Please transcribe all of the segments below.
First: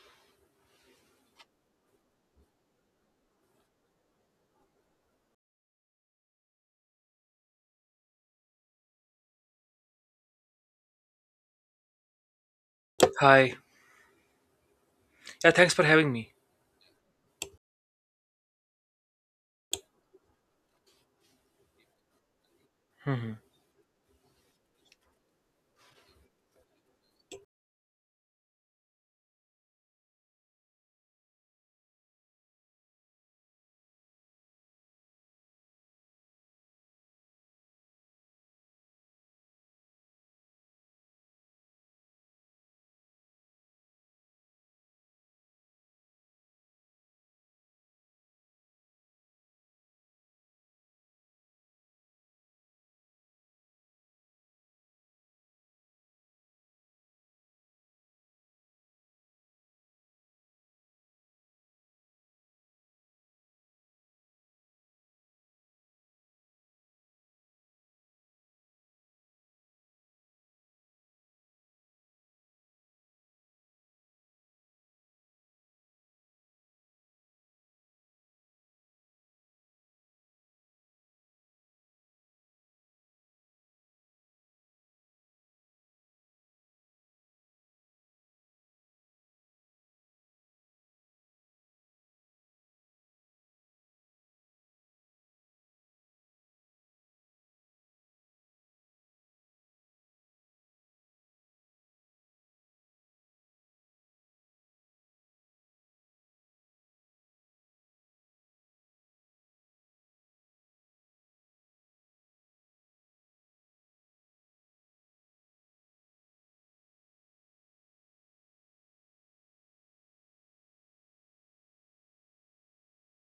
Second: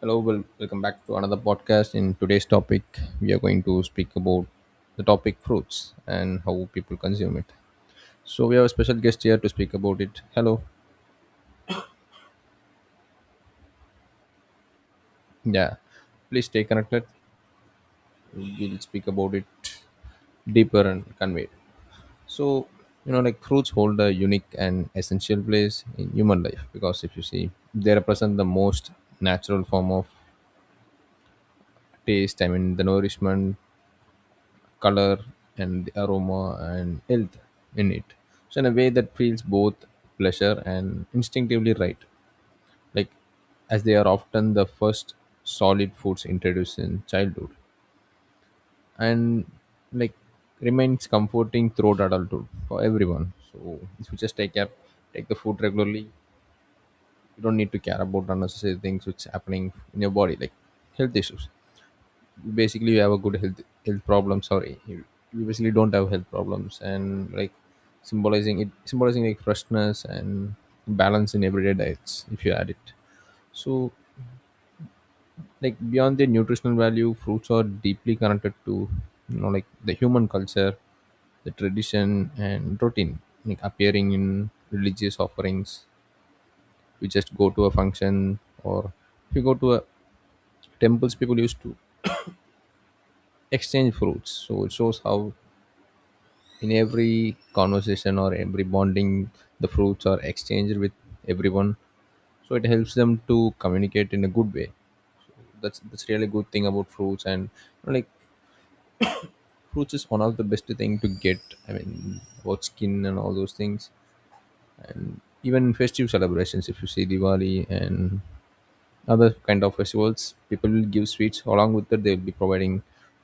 Hello, welcome back to another podcast. In today's topic, we are going to speak about the topic fruits and how people consume it. So we have a special guest here to speak about it. Hello. Hi. Yeah, thanks Yeah. for having me. Please stay connected. We'll speak about it deeper and conveyed. So you know, hmm like fruits hold a unique and essential place in human life because if you see, they represent the most natural form of taste. I mean, the nourishment, color, and the aroma and health in it. So in a way that feels both pleasure and instinctively right, like as they are often the first solid foods introduced in childhood, and like remains comforting throughout adulthood for everyone. So if you just take care, take the food regularly, you don't need to care about unnecessary things which happening in your body like health issues. Basically you have a good health problems. Sorry, you basically don't have health problems, and like symbolizing like freshness and balance in everyday diets if you add it. So like beyond their nutritional value, fruits are deeply connected to, you know, like the human culture, the tradition and routine, like appearing in religious offerings. We just go to a function, or if you go to a temples, people used to exchange fruits, so it shows how in every conversation or every bonding the fruits are exchanged with everyone. So it helps them to communicate in a good way. That's really good thing about fruits. And you know, like fruits is one of the best thing to get. I mean about skin and all those things. Even in festive celebrations, if you see Diwali and other kind of festivals, people will give sweets. Along with that, they'll be providing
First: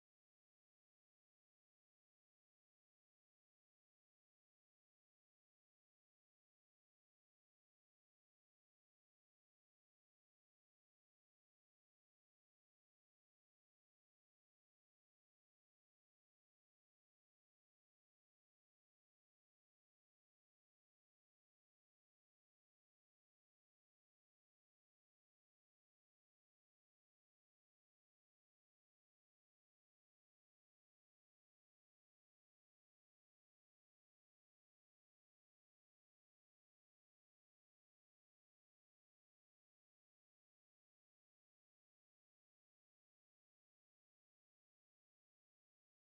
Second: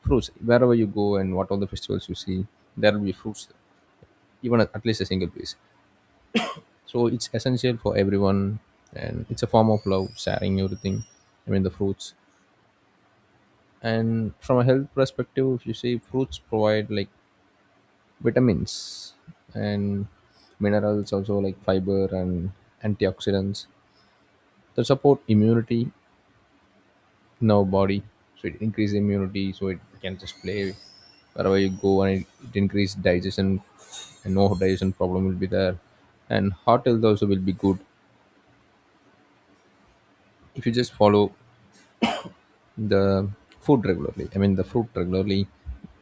fruits wherever you go, and what all the festivals you see, there will be fruits, even at least a single piece. So it's essential for everyone, and it's a form of love sharing everything. I mean the fruits. And from a health perspective, if you say fruits provide like vitamins and minerals, also like fiber and antioxidants that support immunity in our body. So it increases immunity, so it can just play wherever you go, and it increases digestion, and no digestion problem will be there, and heart health also will be good if you just follow the food regularly. I mean, the fruit regularly.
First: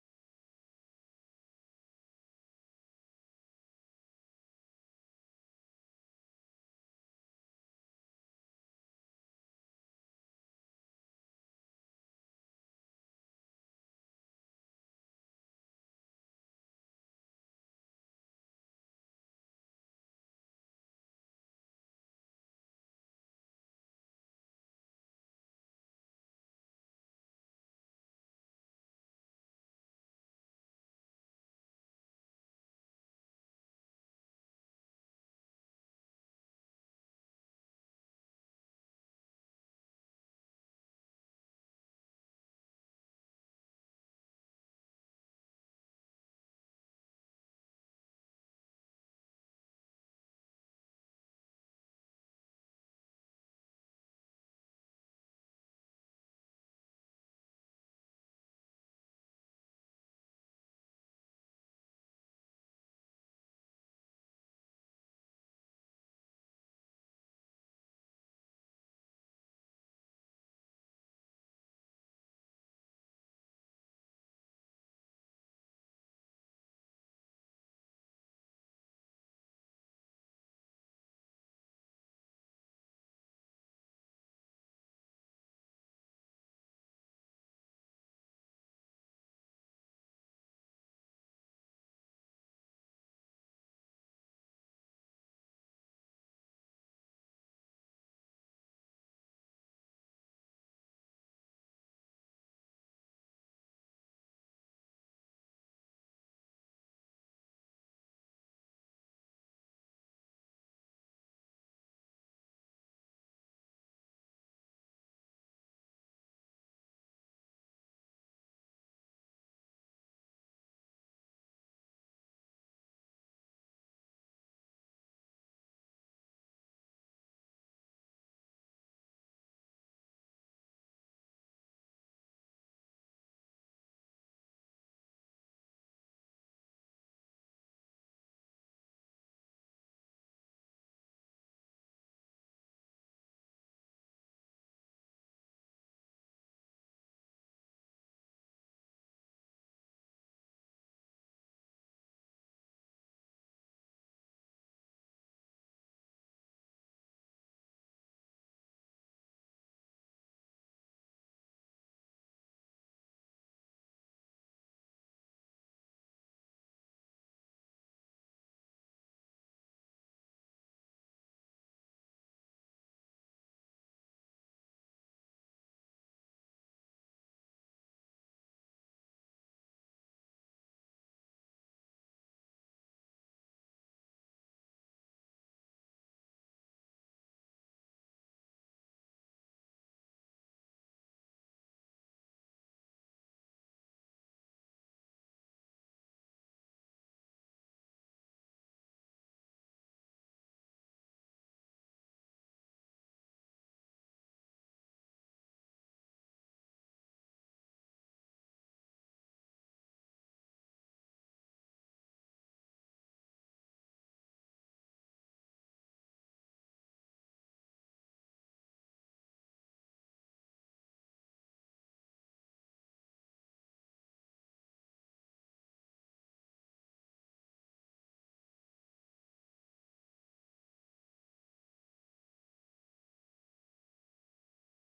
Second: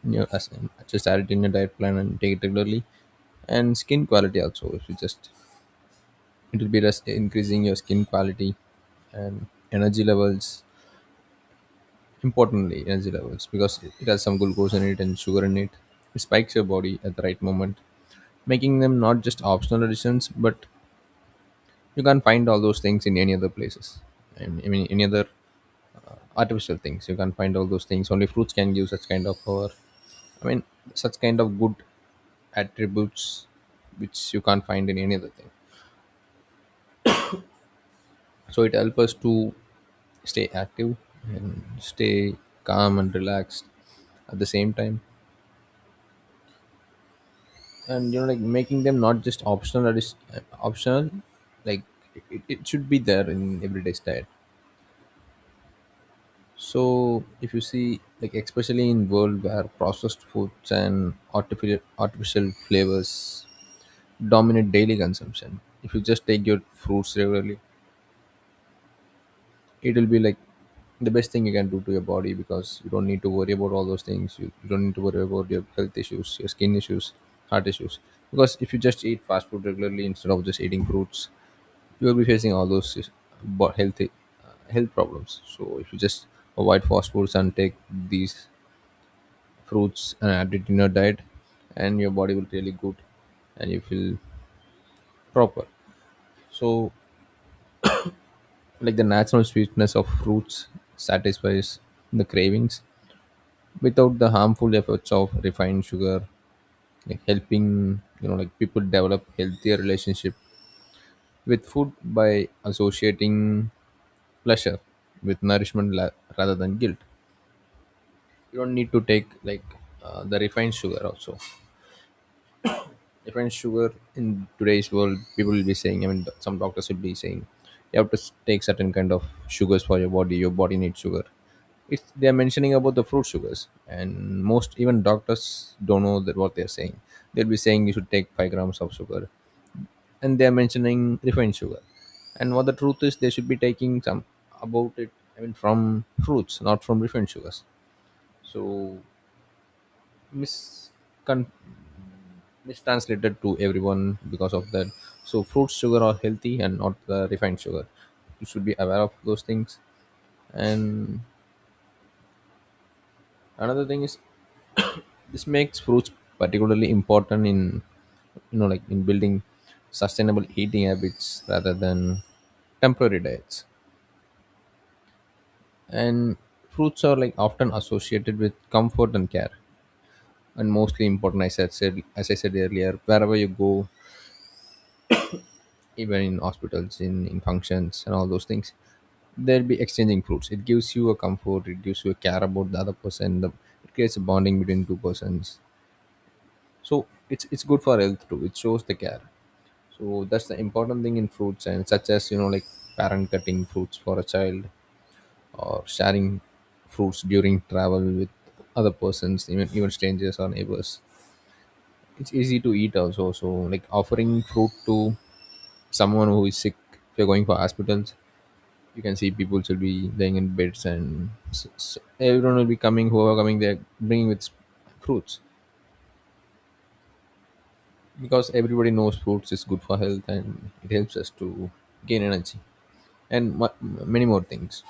You know, as, just add it in your diet plan and take it regularly. And skin quality also. If you just, it will be just increasing your skin quality and energy levels. Importantly, energy levels, because it has some glucose in it and sugar in it. It spikes your body at the right moment, making them not just optional additions. But you can't find all those things in any other places. And I mean, any other artificial things. You can't find all those things. Only fruits can give such kind of power. I mean, such kind of good attributes which you can't find in any other thing. So it helps us to stay active and stay calm and relaxed at the same time. And you know, like making them not just optional, that is optional, like it should be there in everyday's diet. So if you see, like especially in world where processed foods and artificial flavors dominate daily consumption, if you just take your fruits regularly, it will be like the best thing you can do to your body, because you don't need to worry about all those things. You don't need to worry about your health issues, your skin issues, heart issues. Because if you just eat fast food regularly instead of just eating fruits, you will be facing all those healthy health problems. So if you just avoid fast foods and take these fruits and add it in your diet, and your body will really good, and you feel proper. So like the natural sweetness of fruits satisfies the cravings without the harmful effects of refined sugar, like helping, you know, like people develop healthier relationship with food by associating pleasure with nourishment rather than guilt. You don't need to take like the refined sugar also. Even sugar in today's world, people will be saying, I mean some doctors will be saying, you have to take certain kind of sugars for your body. Your body needs sugar. It's they're mentioning about the fruit sugars, and most even doctors don't know that what they're saying. They'll be saying you should take 5 grams of sugar, and they're mentioning refined sugar. And what the truth is, they should be taking some about it. I mean from fruits, not from refined sugars. So miscon mistranslated to everyone because of that. So fruit sugar are healthy and not the refined sugar. You should be aware of those things. And another thing is this makes fruits particularly important in, you know, like in building sustainable eating habits rather than temporary diets. And fruits are like often associated with comfort and care, and mostly important, as I said earlier, wherever you go, even in hospitals, in functions, and all those things. They'll be exchanging fruits. It gives you a comfort. It gives you a care about the other person. The, it creates a bonding between two persons. So it's good for health too. It shows the care. So that's the important thing in fruits. And such as, you know, like parent cutting fruits for a child, or sharing fruits during travel with other persons, even strangers or neighbors. It's easy to eat also. So like offering fruit to someone who is sick, if you're going for hospitals, you can see people will be laying in beds, and s s everyone will be coming, whoever coming, they're bringing with fruits, because everybody knows fruits is good for health, and it helps us to gain energy and many more things.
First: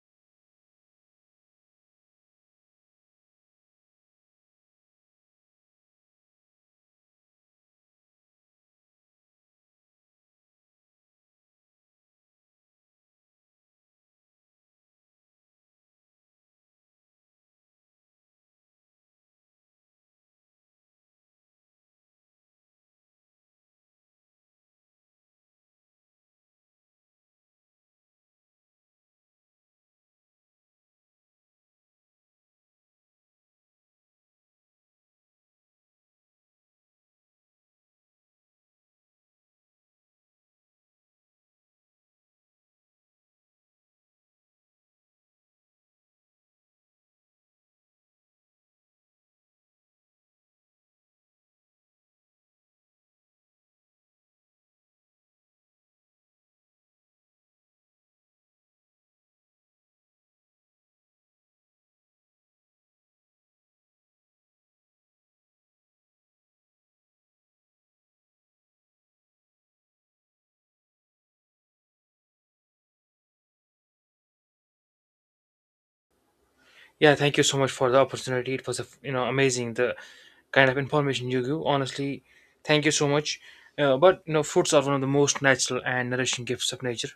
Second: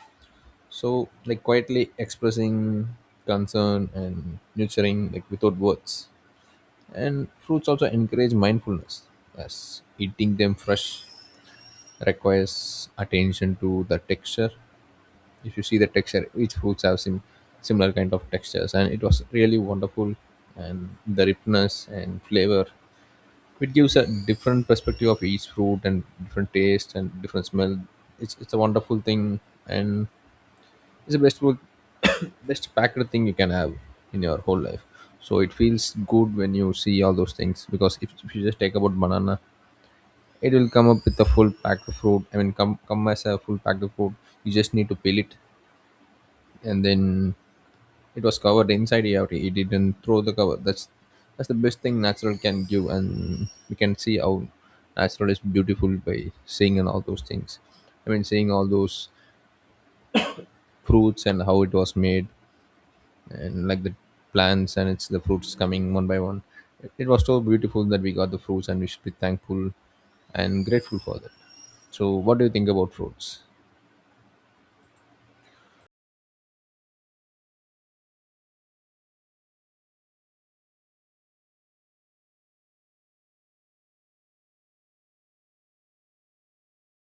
So like quietly expressing concern and nurturing, like without words. And fruits also encourage mindfulness, as eating them fresh requires attention to the texture. If you see the texture, each fruits have similar kind of textures, and it was really wonderful, and the ripeness and flavor. It gives a different perspective of each fruit, and different taste and different smell. It's a wonderful thing. And it's the best food, best packed thing you can have in your whole life. So it feels good when you see all those things, because if you just take about banana, it will come up with a full packed fruit. I mean come as a full packed fruit. You just need to peel it, and then it was covered inside out. He didn't throw the cover. That's the best thing natural can give, and we can see how natural is beautiful by seeing and all those things. I mean, seeing all those fruits and how it was made, and like the plants and it's the fruits coming one by one. It was so beautiful that we got the fruits, and we should be thankful and grateful for that. So, what do you think about fruits? Yeah, thank you so much for the opportunity. It was a, you know amazing the kind of information you give. Honestly, thank you so much. But you know, fruits are one of the most natural and nourishing gifts of nature.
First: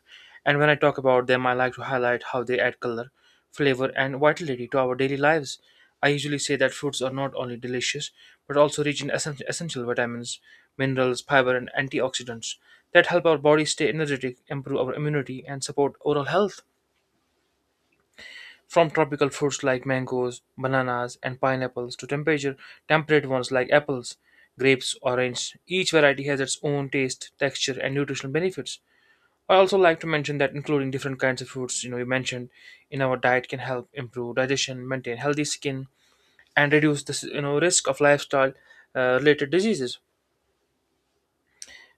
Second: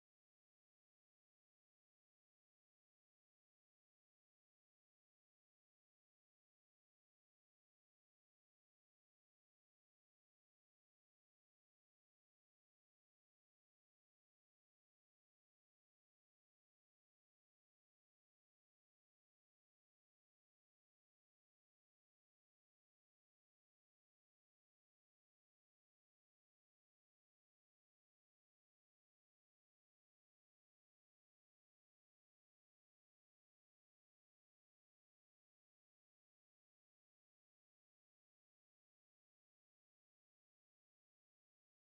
And when I talk about them, I like to highlight how they add color, flavor, and vitality to our daily lives. I usually say that fruits are not only delicious but also rich in essential vitamins, minerals, fiber, and antioxidants that help our body stay energetic, improve our immunity, and support oral health. From tropical fruits like mangoes, bananas, and pineapples to temperature temperate ones like apples, grapes, orange. Each variety has its own taste, texture, and nutritional benefits. I also like to mention that including different kinds of fruits, you know, you mentioned in our diet can help improve digestion, maintain healthy skin, and reduce the you know risk of lifestyle related diseases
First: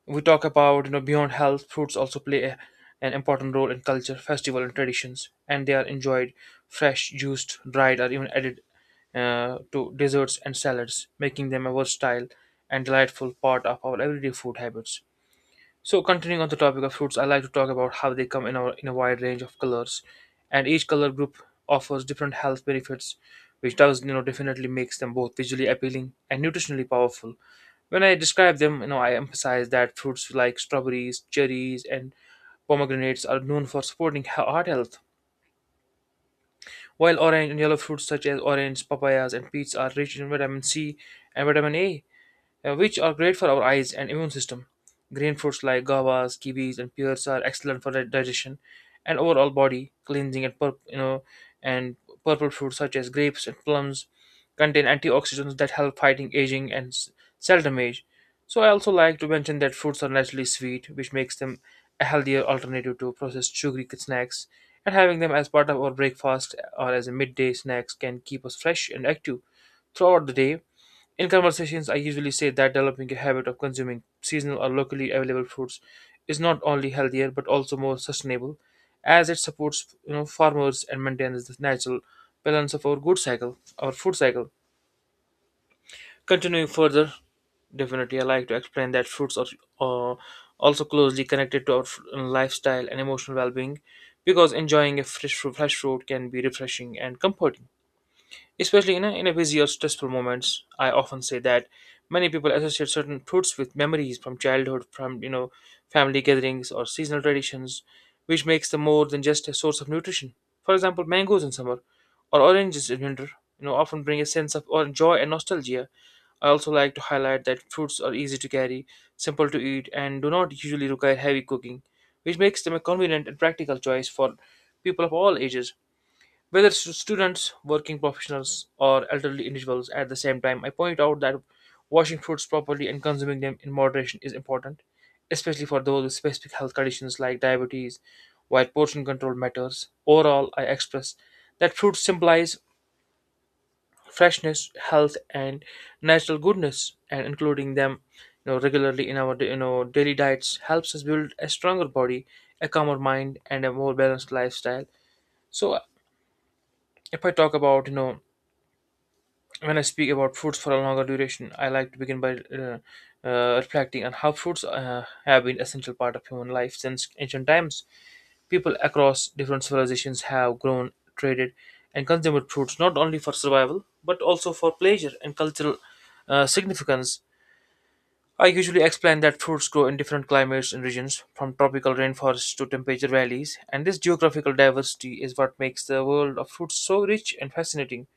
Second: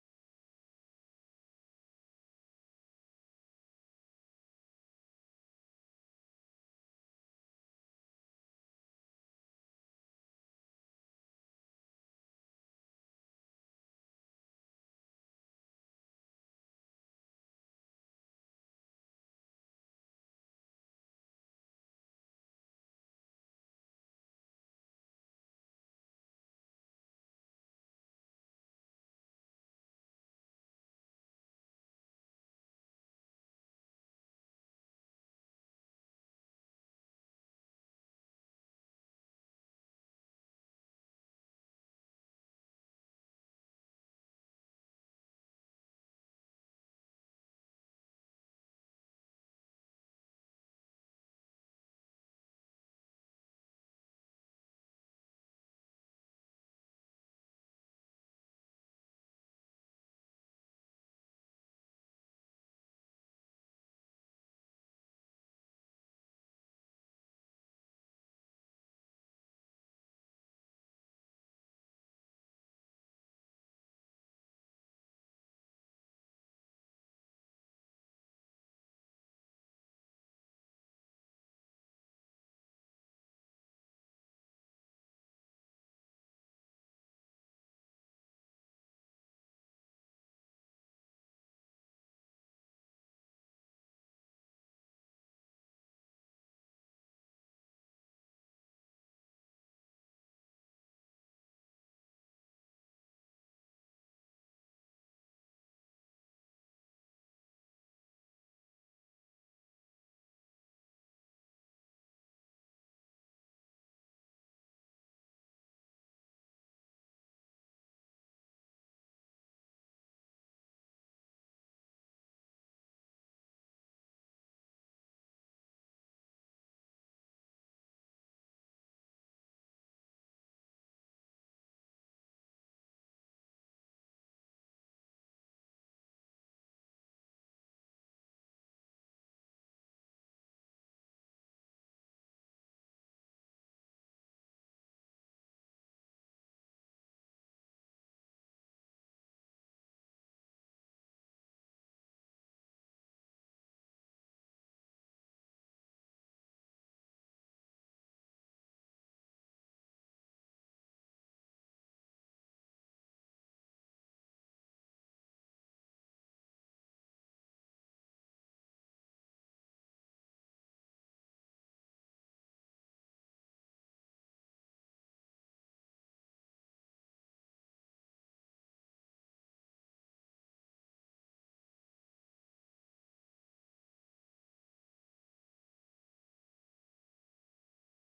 we talk about you know beyond health fruits also play an important role in culture festival and traditions, and they are enjoyed fresh juiced dried or even added to desserts and salads, making them a versatile and delightful part of our everyday food habits. So continuing on the topic of fruits, I like to talk about how they come in our in a wide range of colors, and each color group offers different health benefits, which does you know definitely makes them both visually appealing and nutritionally powerful. When I describe them, you know, I emphasize that fruits like strawberries, cherries, and pomegranates are known for supporting heart health, while orange and yellow fruits such as orange, papayas, and peach are rich in vitamin C and vitamin A, which are great for our eyes and immune system. Green fruits like guavas, kiwis, and pears are excellent for digestion and overall body cleansing. And purple fruits such as grapes and plums contain antioxidants that help fighting aging and cell damage. So I also like to mention that fruits are naturally sweet, which makes them a healthier alternative to processed sugary snacks. And having them as part of our breakfast or as a midday snacks can keep us fresh and active throughout the day. In conversations, I usually say that developing a habit of consuming seasonal or locally available fruits is not only healthier but also more sustainable, as it supports you know farmers and maintains the natural balance of our food cycle. Continuing further, definitely I like to explain that fruits are uh, also closely connected to our lifestyle and emotional well-being, because enjoying a fresh fruit can be refreshing and comforting. Especially you know, in a busy or stressful moments, I often say that many people associate certain fruits with memories from childhood, from you know, family gatherings or seasonal traditions, which makes them more than just a source of nutrition. For example, mangoes in summer or oranges in winter, you know, often bring a sense of or joy and nostalgia. I also like to highlight that fruits are easy to carry, simple to eat, and do not usually require heavy cooking, which makes them a convenient and practical choice for people of all ages, whether students, working professionals, or elderly individuals at the same time. I point out that washing fruits properly and consuming them in moderation is important, especially for those with specific health conditions like diabetes, while portion control matters. Overall, I express that fruits symbolize freshness, health, and natural goodness, and including them you know, regularly in our you know daily diets helps us build a stronger body, a calmer mind, and a more balanced lifestyle. So if I talk about you know When I speak about fruits for a longer duration, I like to begin by reflecting on how fruits have been essential part of human life since ancient times. People across different civilizations have grown, traded, and consumed fruits not only for survival but also for pleasure and cultural significance. I usually explain that fruits grow in different climates and regions, from tropical rainforests to temperate valleys, and this geographical diversity is what makes the world of fruits so rich and fascinating.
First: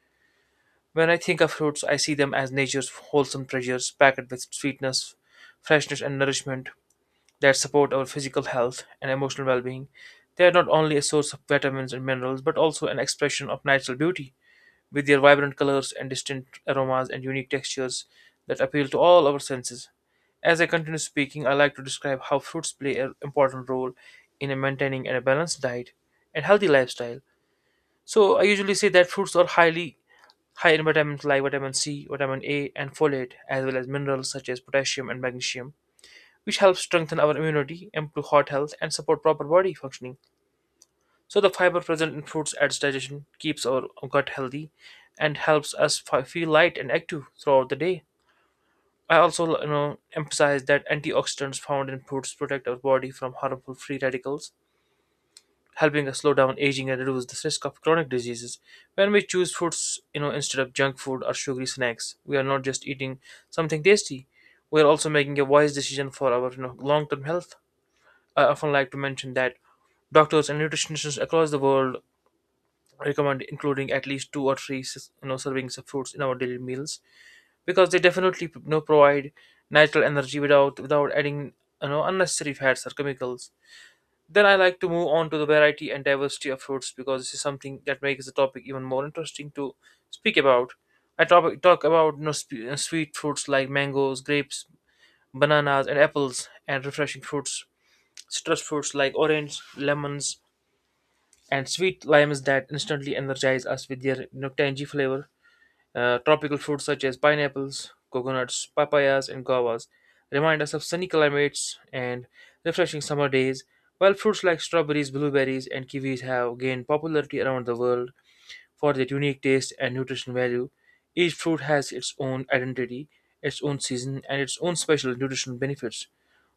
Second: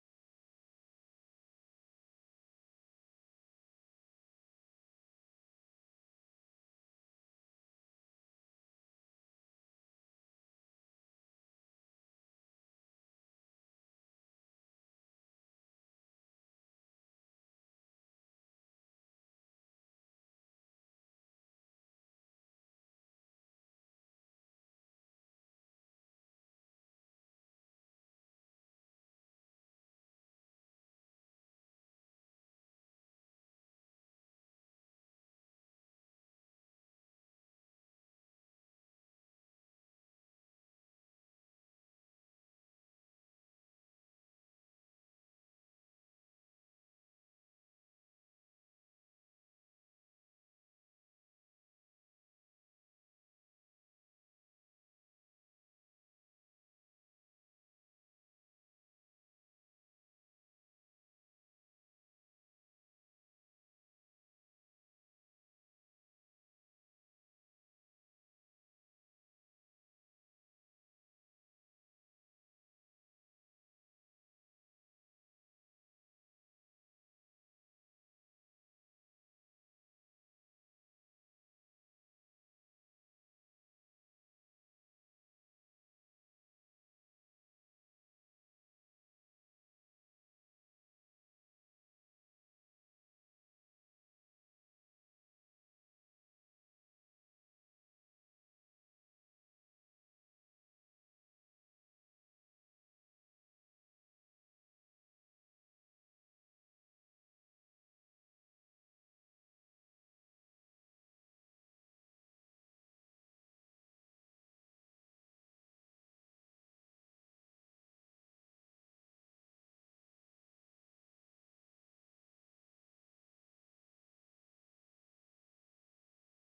When I think of fruits, I see them as nature's wholesome treasures packed with sweetness, freshness, and nourishment that support our physical health and emotional well being. They are not only a source of vitamins and minerals, but also an expression of natural beauty, with their vibrant colors and distinct aromas and unique textures that appeal to all our senses. As I continue speaking, I like to describe how fruits play an important role in maintaining a balanced diet and healthy lifestyle. So, I usually say that fruits are high in vitamins like vitamin C, vitamin A, and folate, as well as minerals such as potassium and magnesium, which helps strengthen our immunity, improve heart health, and support proper body functioning. So, the fiber present in fruits adds digestion, keeps our gut healthy, and helps us feel light and active throughout the day. I also, you know, emphasize that antioxidants found in fruits protect our body from harmful free radicals, helping us slow down aging and reduce the risk of chronic diseases. When we choose fruits, you know, instead of junk food or sugary snacks, we are not just eating something tasty. We are also making a wise decision for our you know, long-term health. I often like to mention that doctors and nutritionists across the world recommend including at least two or three you know servings of fruits in our daily meals, because they definitely you know provide natural energy without adding you know unnecessary fats or chemicals. Then I like to move on to the variety and diversity of fruits, because this is something that makes the topic even more interesting to speak about. I talk about you know, sweet fruits like mangoes, grapes, bananas, and apples, and refreshing fruits, citrus fruits like orange, lemons, and sweet limes that instantly energize us with their you know, tangy flavor. Tropical fruits such as pineapples, coconuts, papayas, and guavas remind us of sunny climates and refreshing summer days, while fruits like strawberries, blueberries, and kiwis have gained popularity around the world for their unique taste and nutrition value. Each fruit has its own identity, its own season, and its own special nutritional benefits.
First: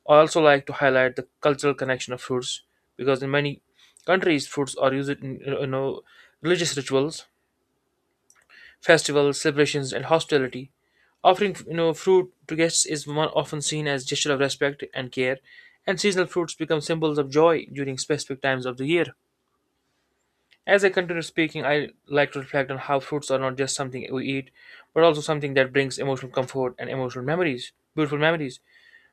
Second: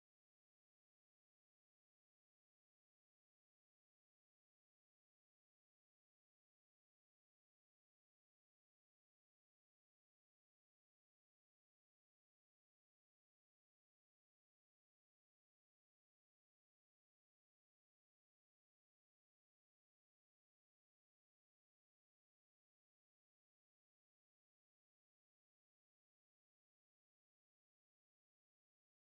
I also like to highlight the cultural connection of fruits, because in many countries, fruits are used in you know religious rituals, festivals, celebrations, and hospitality. Offering you know fruit to guests is one often seen as gesture of respect and care, and seasonal fruits become symbols of joy during specific times of the year. As I continue speaking, I like to reflect on how fruits are not just something we eat, but also something that brings emotional comfort and emotional memories, beautiful memories.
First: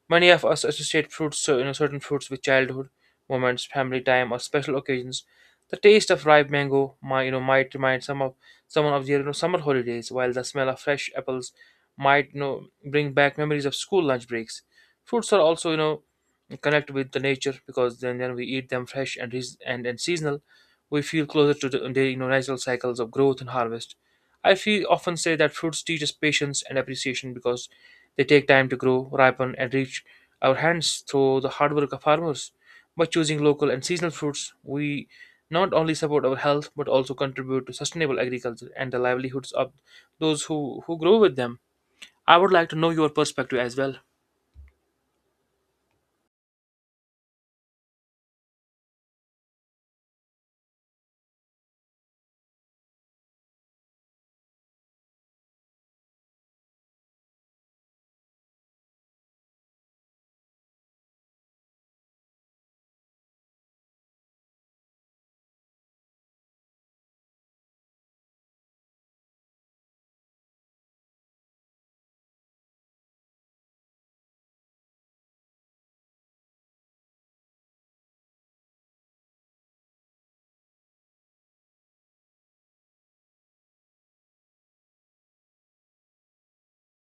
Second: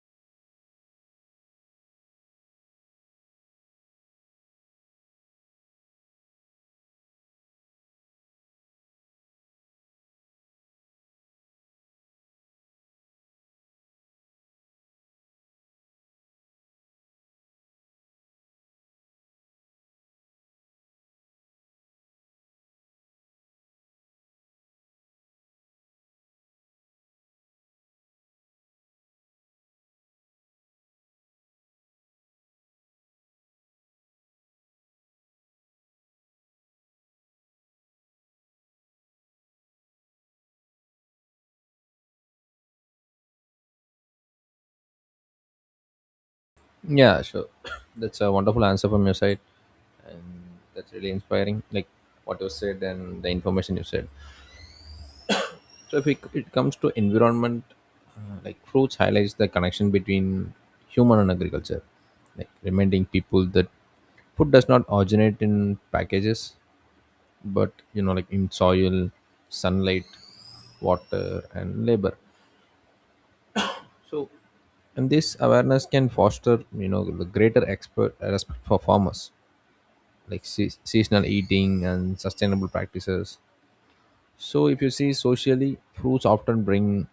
Many of us associate fruits, so, you know, certain fruits with childhood moments, family time, or special occasions. The taste of ripe mango, might, you know, might remind some of someone of their you know, summer holidays, while the smell of fresh apples might, you know, bring back memories of school lunch breaks. Fruits are also, you know, connect with the nature because then we eat them fresh and, and seasonal. We feel closer to the you know, natural cycles of growth and harvest. I feel often say that fruits teach us patience and appreciation because they take time to grow, ripen, and reach our hands through the hard work of farmers. By choosing local and seasonal fruits, we not only support our health but also contribute to sustainable agriculture and the livelihoods of who grow with them. I would like to know your perspective as well. Yeah, sure. That's a wonderful answer from your side. That's really inspiring. Like what you said and the information you said. So if it comes to environment, like fruits highlights the connection between human and agriculture, like reminding people that food does not originate in packages, but you know, like in soil, sunlight, water, and labor. So, and this awareness can foster, you know, the greater expert respect for farmers, like seasonal eating and sustainable practices. So, if you see socially, fruits often bring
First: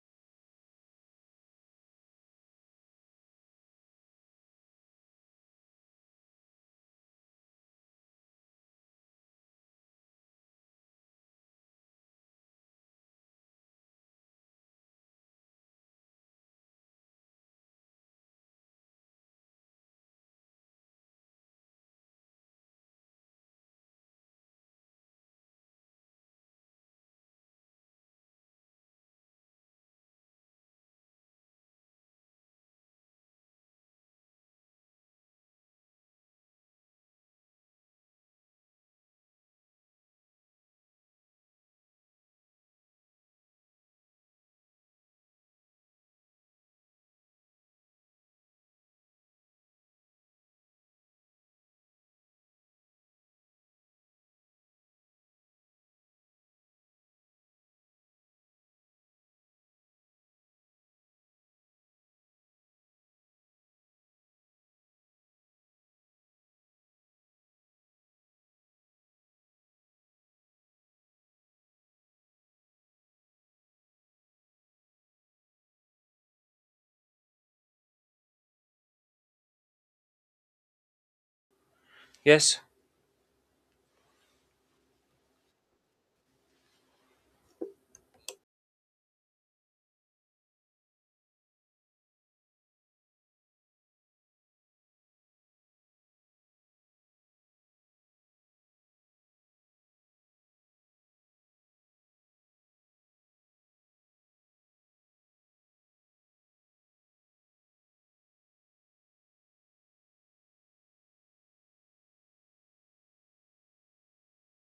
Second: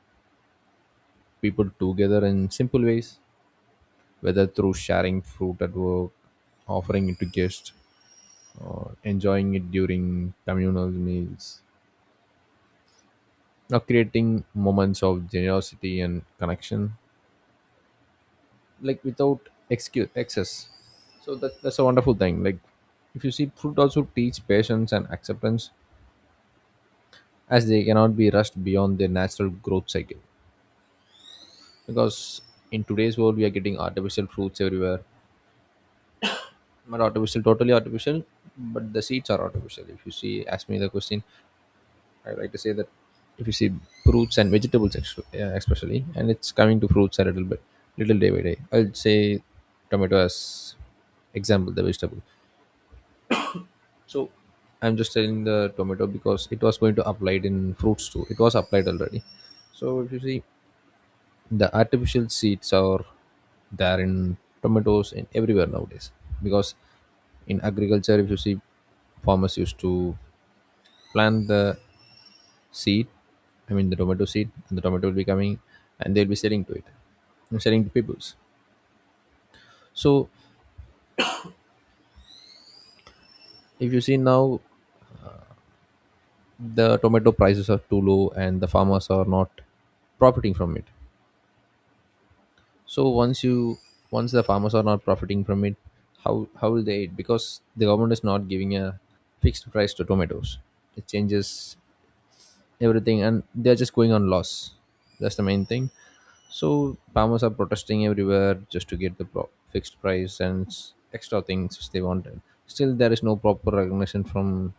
people together in simple ways, whether through sharing fruit at work, offering it to guests, or enjoying it during communal meals, or creating moments of generosity and connection, like without excess. So that's a wonderful thing. Like if you see, fruit also teach patience and acceptance, as they cannot be rushed beyond their natural growth cycle. Because in today's world, we are getting artificial fruits everywhere. Not artificial, totally artificial, but the seeds are artificial. If you see, ask me the question, I like to say that if you see fruits and vegetables, especially, and it's coming to fruits a little bit, little day by day. I'll say tomato as example, the vegetable. So I'm just telling the tomato because it was going to applied in fruits too. It was applied already. So if you see, the artificial seeds are there in tomatoes and everywhere nowadays because in agriculture, if you see, farmers used to plant the seed, I mean the tomato seed, and the tomato will be coming and they'll be selling to it and selling to peoples. So, Yes. if you see now, the tomato prices are too low and the farmers are not profiting from it. So once the farmers are not profiting from it, how will they eat, because the government is not giving a fixed price to tomatoes? It changes everything and they're just going on loss. That's the main thing. So farmers are protesting everywhere just to get the fixed price and extra things which they wanted. Still there is no proper recognition from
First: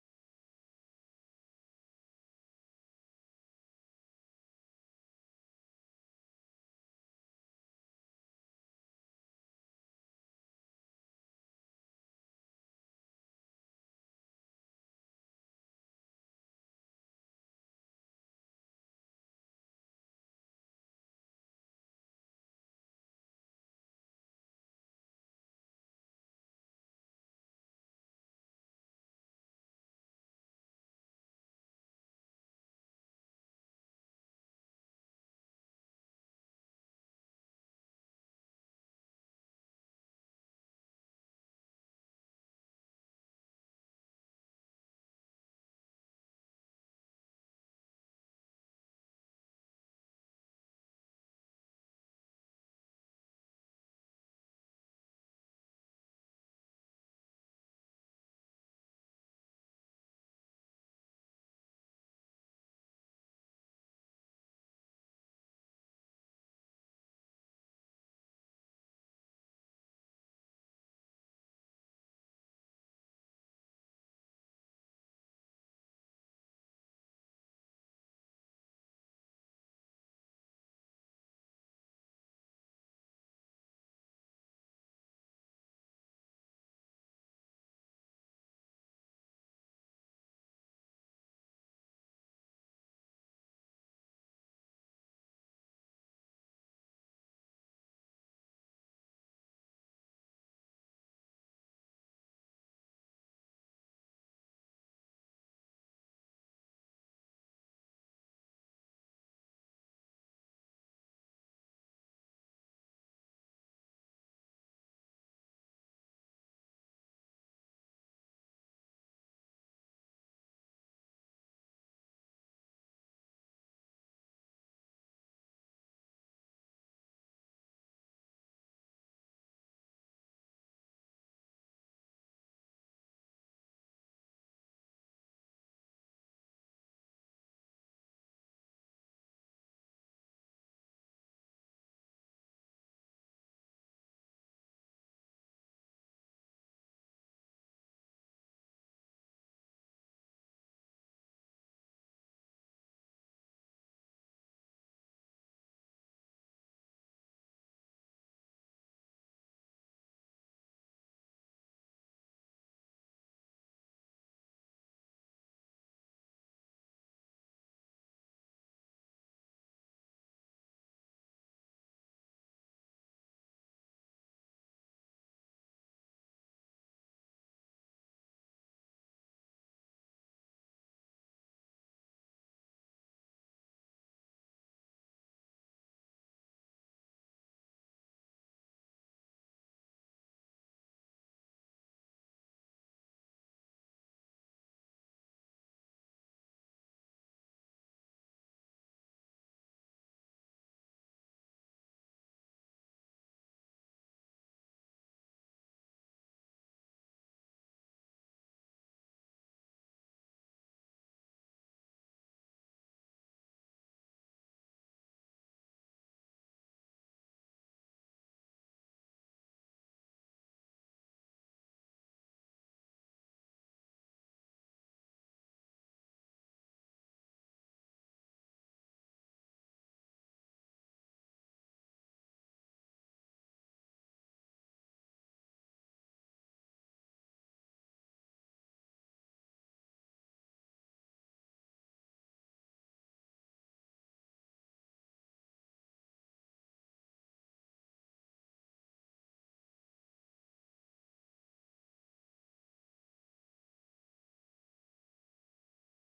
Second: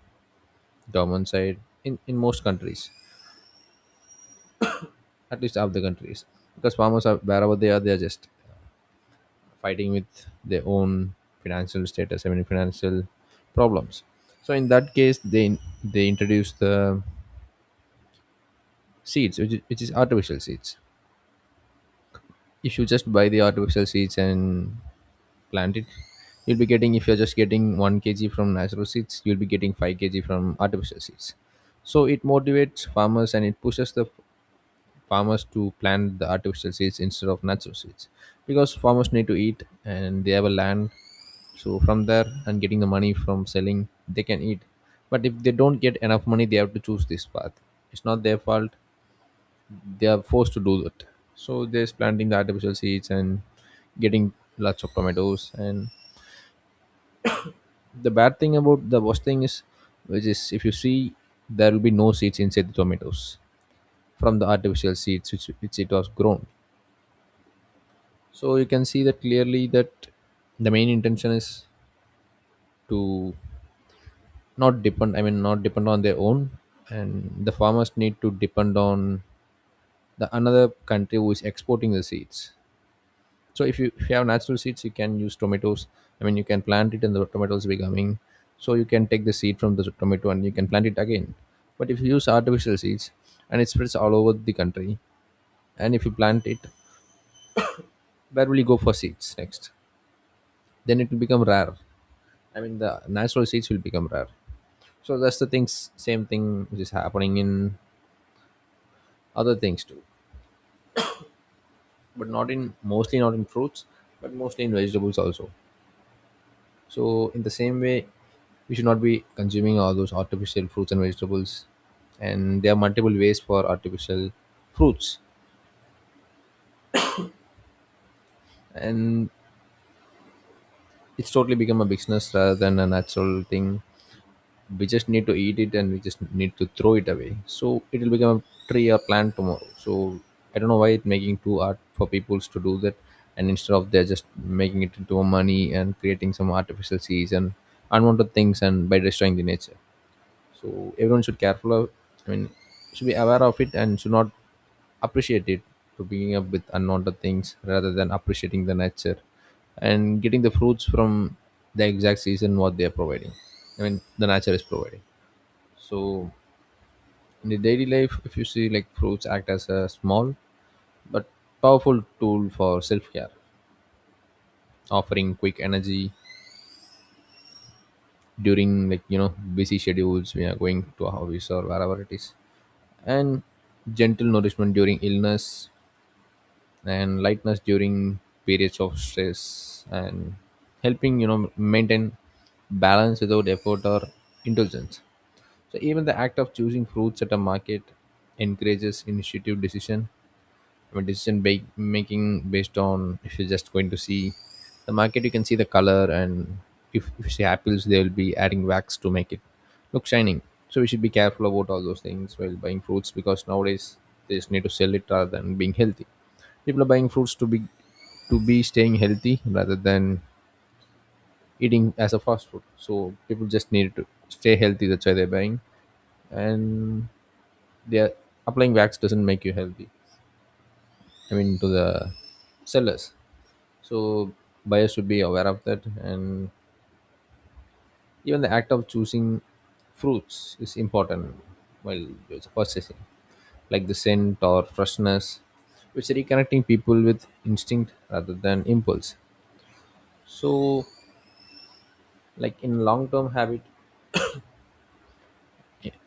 government side, in most countries, at least half the countries, because farmers, are wherever they are, they're just fighting with their own financial status, I mean financial problems. So in that case, they introduce the seeds which is artificial seeds. If you just buy the artificial seeds and plant it, you'll be getting, if you're just getting 1 kg from natural seeds you'll be getting 5 kg from artificial seeds. So it motivates farmers and it pushes the farmers to plant the artificial seeds instead of natural seeds, because farmers need to eat and they have a land. So from there and getting the money from selling, they can eat. But if they don't get enough money, they have to choose this path. It's not their fault. They are forced to do that. So they're planting the artificial seeds and getting lots of tomatoes. And the bad thing about, the worst thing is, which is, if you see, there will be no seeds inside the tomatoes from the artificial seeds which it was grown. So you can see that clearly, that the main intention is to not depend. I mean, not depend on their own, and the farmers need to depend on the another country who is exporting the seeds. So if you have natural seeds, you can use tomatoes, I mean you can plant it and the tomatoes becoming, so you can take the seed from the tomato and you can plant it again. But if you use artificial seeds and it spreads all over the country, and if you plant it, where will you go for seeds next? Then it will become rare, I mean the natural seeds will become rare. So that's the things, same thing which is happening in other things too, but not in, mostly not in fruits, but mostly in vegetables also. So, in the same way, we should not be consuming all those artificial fruits and vegetables. And there are multiple ways for artificial fruits, and it's totally become a business rather than a natural thing. We just need to eat it, and we just need to throw it away. So it will become a tree or plant tomorrow. So I don't know why it's making too art for people to do that, and instead of they're just making it into a money and creating some artificial seeds and unwanted things, and by destroying the nature. So everyone should careful of, I mean should be aware of it and should not appreciate it for picking up with unwanted things rather than appreciating the nature and getting the fruits from the exact season what they are providing, I mean the nature is providing. So in the daily life, if you see, like fruits act as a small but powerful tool for self-care, offering quick energy during, like, you know, busy schedules, we are going to a hobbies or wherever it is, and gentle nourishment during illness, and lightness during periods of stress, and helping, you know, maintain balance without effort or indulgence. So even the act of choosing fruits at a market encourages initiative decision. I mean, decision making based on, if you're just going to see the market, you can see the color, and if you see apples, they'll be adding wax to make it look shining. So we should be careful about all those things while buying fruits, because nowadays they just need to sell it rather than being healthy. People are buying fruits to be staying healthy rather than eating as a fast food. So people just need to stay healthy. That's why they're buying, and they're applying wax doesn't make you healthy. I mean, to the sellers. So buyers should be aware of that, and even the act of choosing fruits is important while it's purchasing, like the scent or freshness, which reconnecting people with instinct rather than impulse. So, like, in long term habit,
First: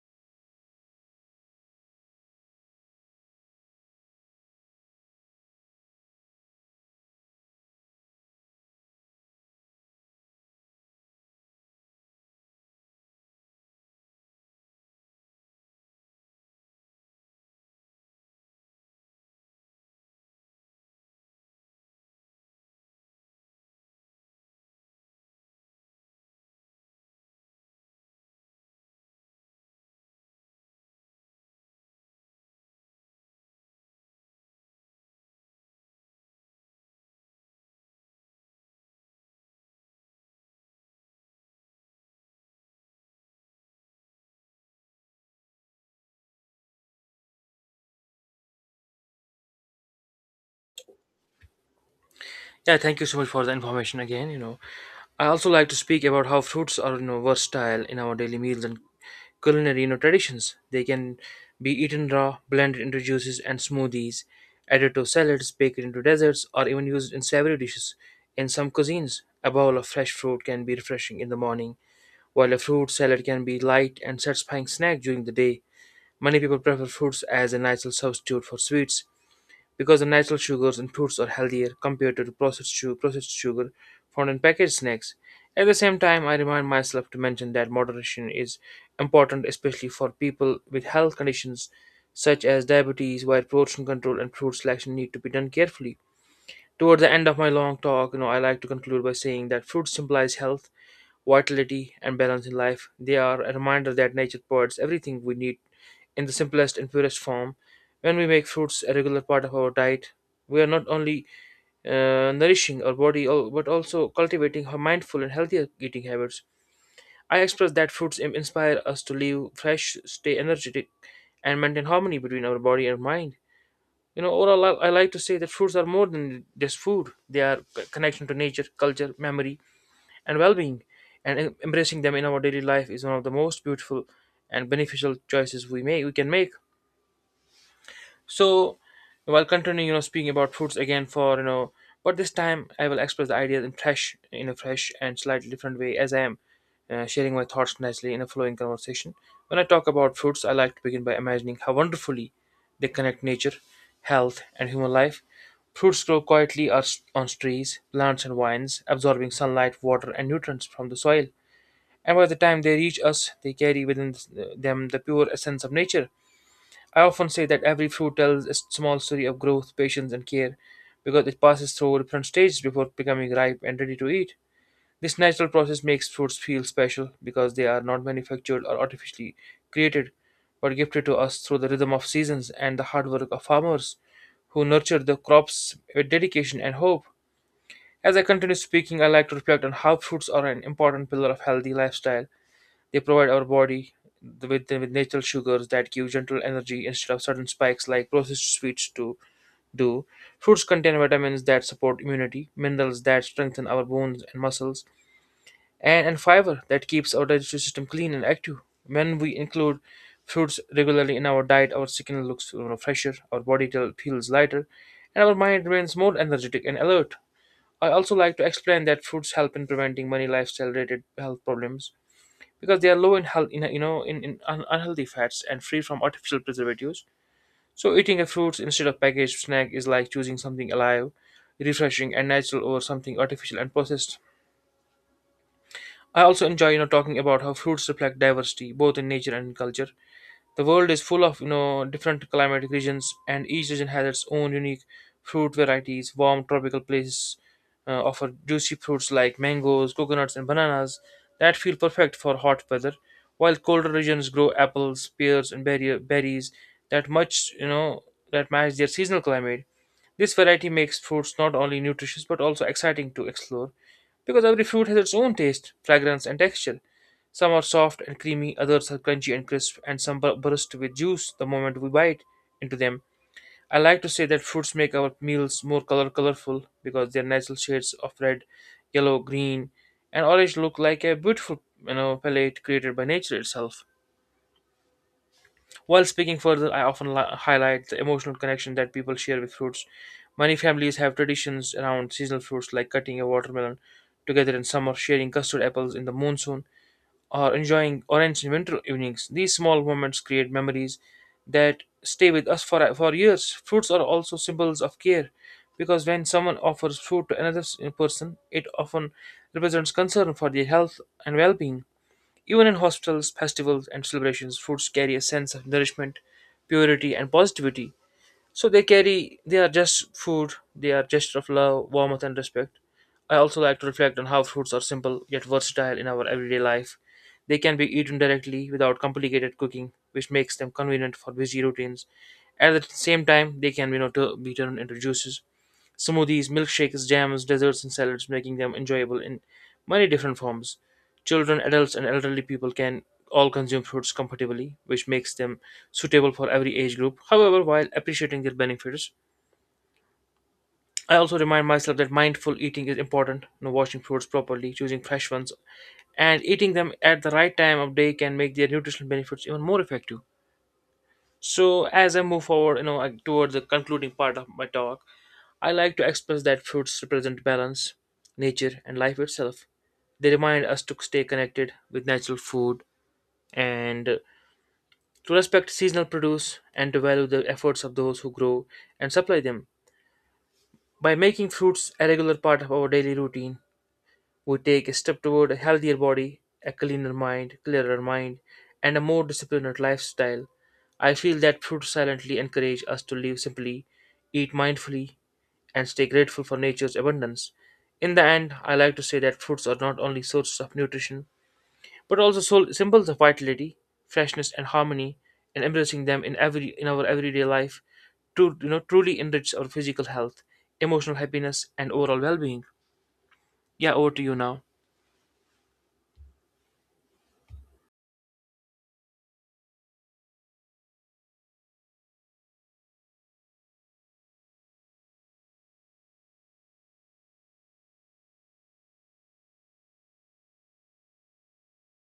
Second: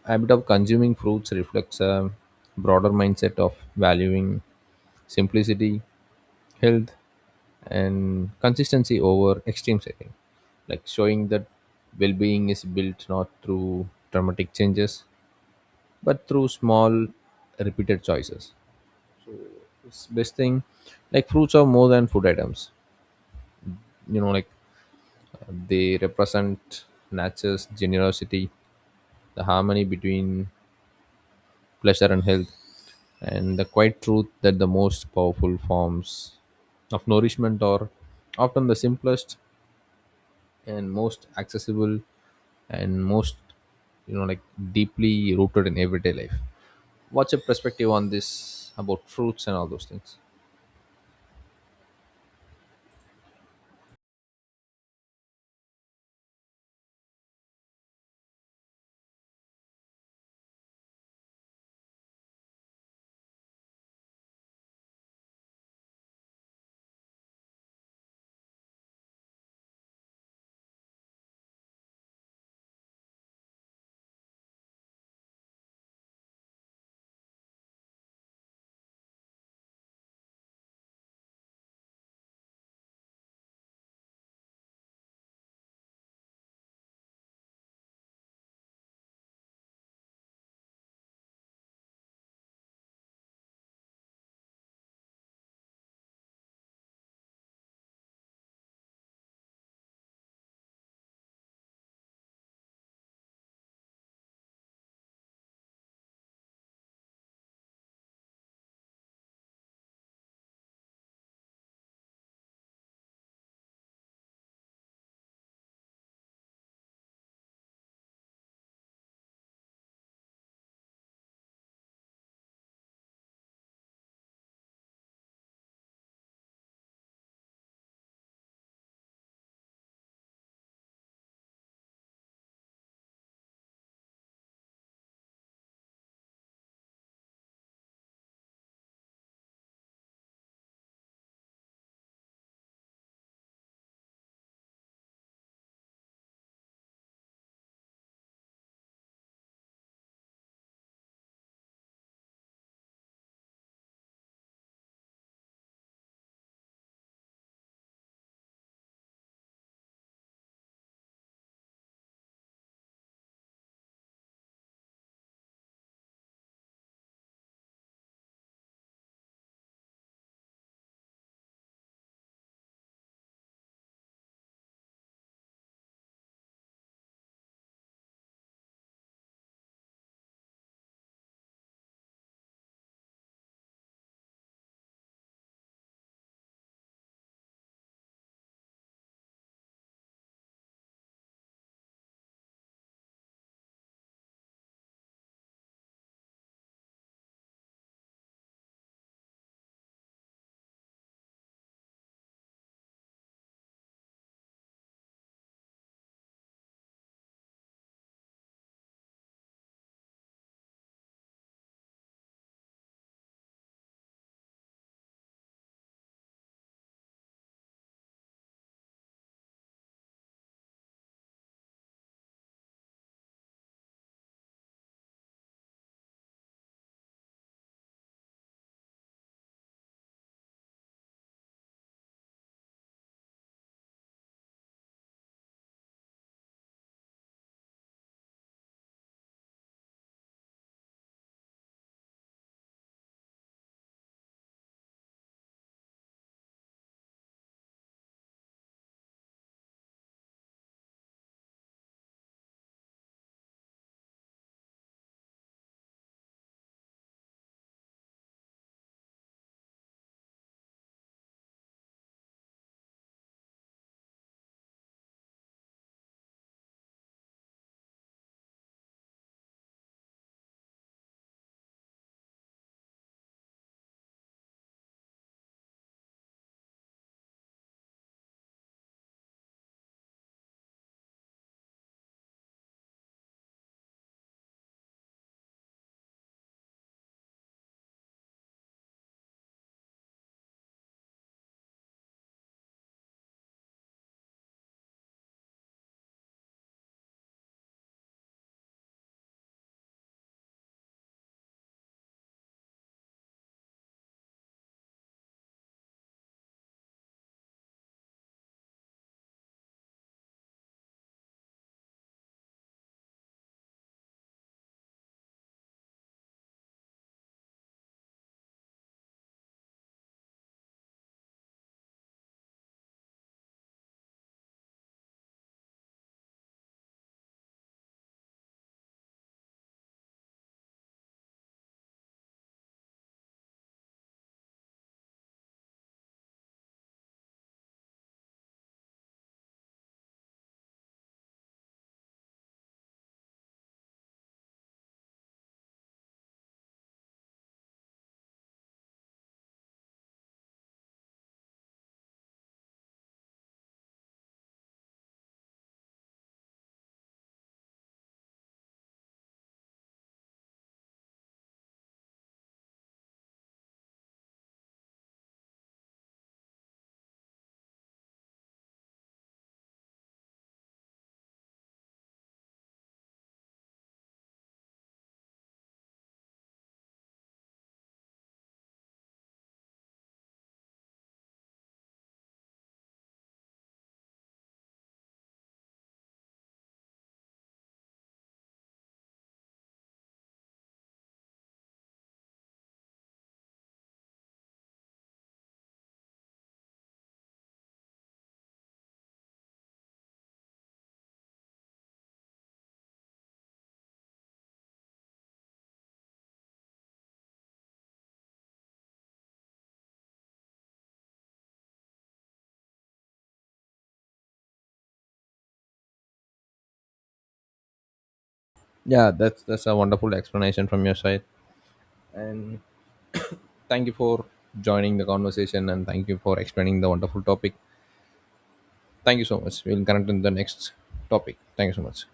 habit of consuming fruits reflects a broader mindset of valuing simplicity, health, and consistency over extremes. I think, like, showing that well-being is built not through dramatic changes, but through small, repeated choices. It's best thing, like fruits are more than food items. You know, like, they represent nature's generosity, the harmony between pleasure, and health. And the quiet truth that the most powerful forms of nourishment are often the simplest and most accessible and most, you know, like, deeply rooted in everyday life. What's your perspective on this about fruits and all those things? Yeah, thank you so much for the information again, you know. I also like to speak about how fruits are, you know, versatile in our daily meals and culinary you know, traditions. They can be eaten raw, blended into juices and smoothies, added to salads, baked into desserts, or even used in savory dishes. In some cuisines, a bowl of fresh fruit can be refreshing in the morning, while a fruit salad can be light and satisfying snack during the day. Many people prefer fruits as a natural substitute for sweets, because the natural sugars in fruits are healthier compared to the processed sugar found in packaged snacks. At the same time, I remind myself to mention that moderation is important, especially for people with health conditions such as diabetes, while portion control and fruit selection need to be done carefully. Toward the end of my long talk, I like to conclude by saying that fruit symbolize health, vitality, and balance in life. They are a reminder that nature provides everything we need in the simplest and purest form. When we make fruits a regular part of our diet, we are not only nourishing our body but also cultivating a mindful and healthier eating habits. I express that fruits inspire us to live fresh, stay energetic, and maintain harmony between our body and mind. Overall, I like to say that fruits are more than just food. They are connection to nature, culture, memory, and well-being. And embracing them in our daily life is one of the most beautiful and beneficial choices we can make. So while continuing, speaking about foods again but this time I will express the ideas in a fresh and slightly different way, as I am sharing my thoughts nicely in a flowing conversation. When I talk about fruits, I like to begin by imagining how wonderfully they connect nature, health, and human life. Fruits grow quietly on trees, plants, and vines, absorbing sunlight, water, and nutrients from the soil. And by the time they reach us, they carry within them the pure essence of nature. I often say that every fruit tells a small story of growth, patience, and care because it passes through different stages before becoming ripe and ready to eat. This natural process makes fruits feel special because they are not manufactured or artificially created but gifted to us through the rhythm of seasons and the hard work of farmers who nurture the crops with dedication and hope. As I continue speaking, I like to reflect on how fruits are an important pillar of healthy lifestyle. They provide our body with natural sugars that give gentle energy instead of sudden spikes like processed sweets do. Fruits contain vitamins that support immunity, minerals that strengthen our bones and muscles, and fiber that keeps our digestive system clean and active. When we include fruits regularly in our diet, our skin looks fresher, our body feels lighter, and our mind remains more energetic and alert. I also like to explain that fruits help in preventing many lifestyle related health problems because they are low in health in you know in un- unhealthy fats and free from artificial preservatives, so eating a fruit instead of packaged snack is like choosing something alive, refreshing and natural over something artificial and processed. I also enjoy talking about how fruits reflect diversity both in nature and in culture. The world is full of different climatic regions, and each region has its own unique fruit varieties. Warm tropical places offer juicy fruits like mangoes, coconuts, and bananas that feel perfect for hot weather, while colder regions grow apples, pears, and berries that much you know that match their seasonal climate. This variety makes fruits not only nutritious but also exciting to explore because every fruit has its own taste, fragrance, and texture. Some are soft and creamy, others are crunchy and crisp, and some burst with juice the moment we bite into them. I like to say that fruits make our meals more colorful because their natural shades of red, yellow, green, and orange look like a beautiful, palette created by nature itself. While speaking further, I often highlight the emotional connection that people share with fruits. Many families have traditions around seasonal fruits like cutting a watermelon together in summer, sharing custard apples in the monsoon, or enjoying orange in winter evenings. These small moments create memories that stay with us for years. Fruits are also symbols of care because when someone offers fruit to another person, it often represents concern for their health and well being. Even in hostels, festivals, and celebrations, foods carry a sense of nourishment, purity, and positivity. So they are just food, they are gesture of love, warmth, and respect. I also like to reflect on how fruits are simple yet versatile in our everyday life. They can be eaten directly without complicated cooking, which makes them convenient for busy routines. At the same time, they can be, you know, tu- be turned into juices, smoothies, milkshakes, jams, desserts, and salads, making them enjoyable in many different forms. Children, adults, and elderly people can all consume fruits comfortably, which makes them suitable for every age group. However, while appreciating their benefits, I also remind myself that mindful eating is important. Washing fruits properly, choosing fresh ones, and eating them at the right time of day can make their nutritional benefits even more effective. So, as I move forward, toward the concluding part of my talk, I like to express that fruits represent balance, nature, and life itself. They remind us to stay connected with natural food and to respect seasonal produce and to value the efforts of those who grow and supply them. By making fruits a regular part of our daily routine, we take a step toward a healthier body, clearer mind, and a more disciplined lifestyle. I feel that fruits silently encourage us to live simply, eat mindfully, and stay grateful for nature's abundance. In the end, I like to say that fruits are not only sources of nutrition, but also soul symbols of vitality, freshness, and harmony, and embracing them in our everyday life to truly enrich our physical health, emotional happiness, and overall well-being. Yeah, over to you now. Yeah, that's a wonderful explanation from your side. And thank you for joining the conversation, and thank you for explaining the wonderful topic. Thank you so much. We'll connect in the next topic. Thank you so much.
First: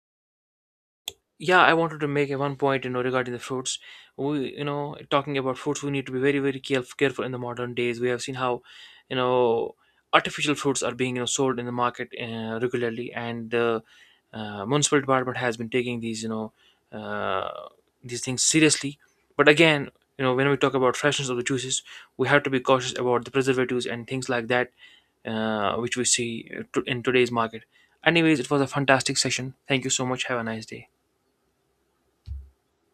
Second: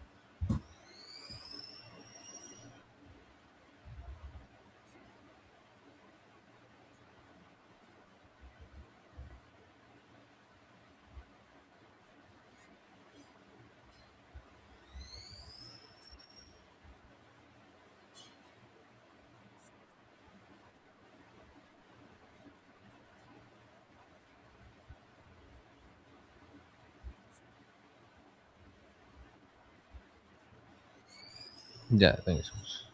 Yeah, I wanted to make a one point, regarding the fruits. We you know Talking about fruits, we need to be very very careful careful. In the modern days, we have seen how, you know artificial fruits are being, sold in the market regularly, and the municipal department has been taking these, uh, these things seriously. But again, you know, when we talk about freshness of the juices, we have to be cautious about the preservatives and things like that, which we see, in today's market. Anyways, it was a fantastic session. Thank you so much. Have a nice day. Yeah, thank you so much.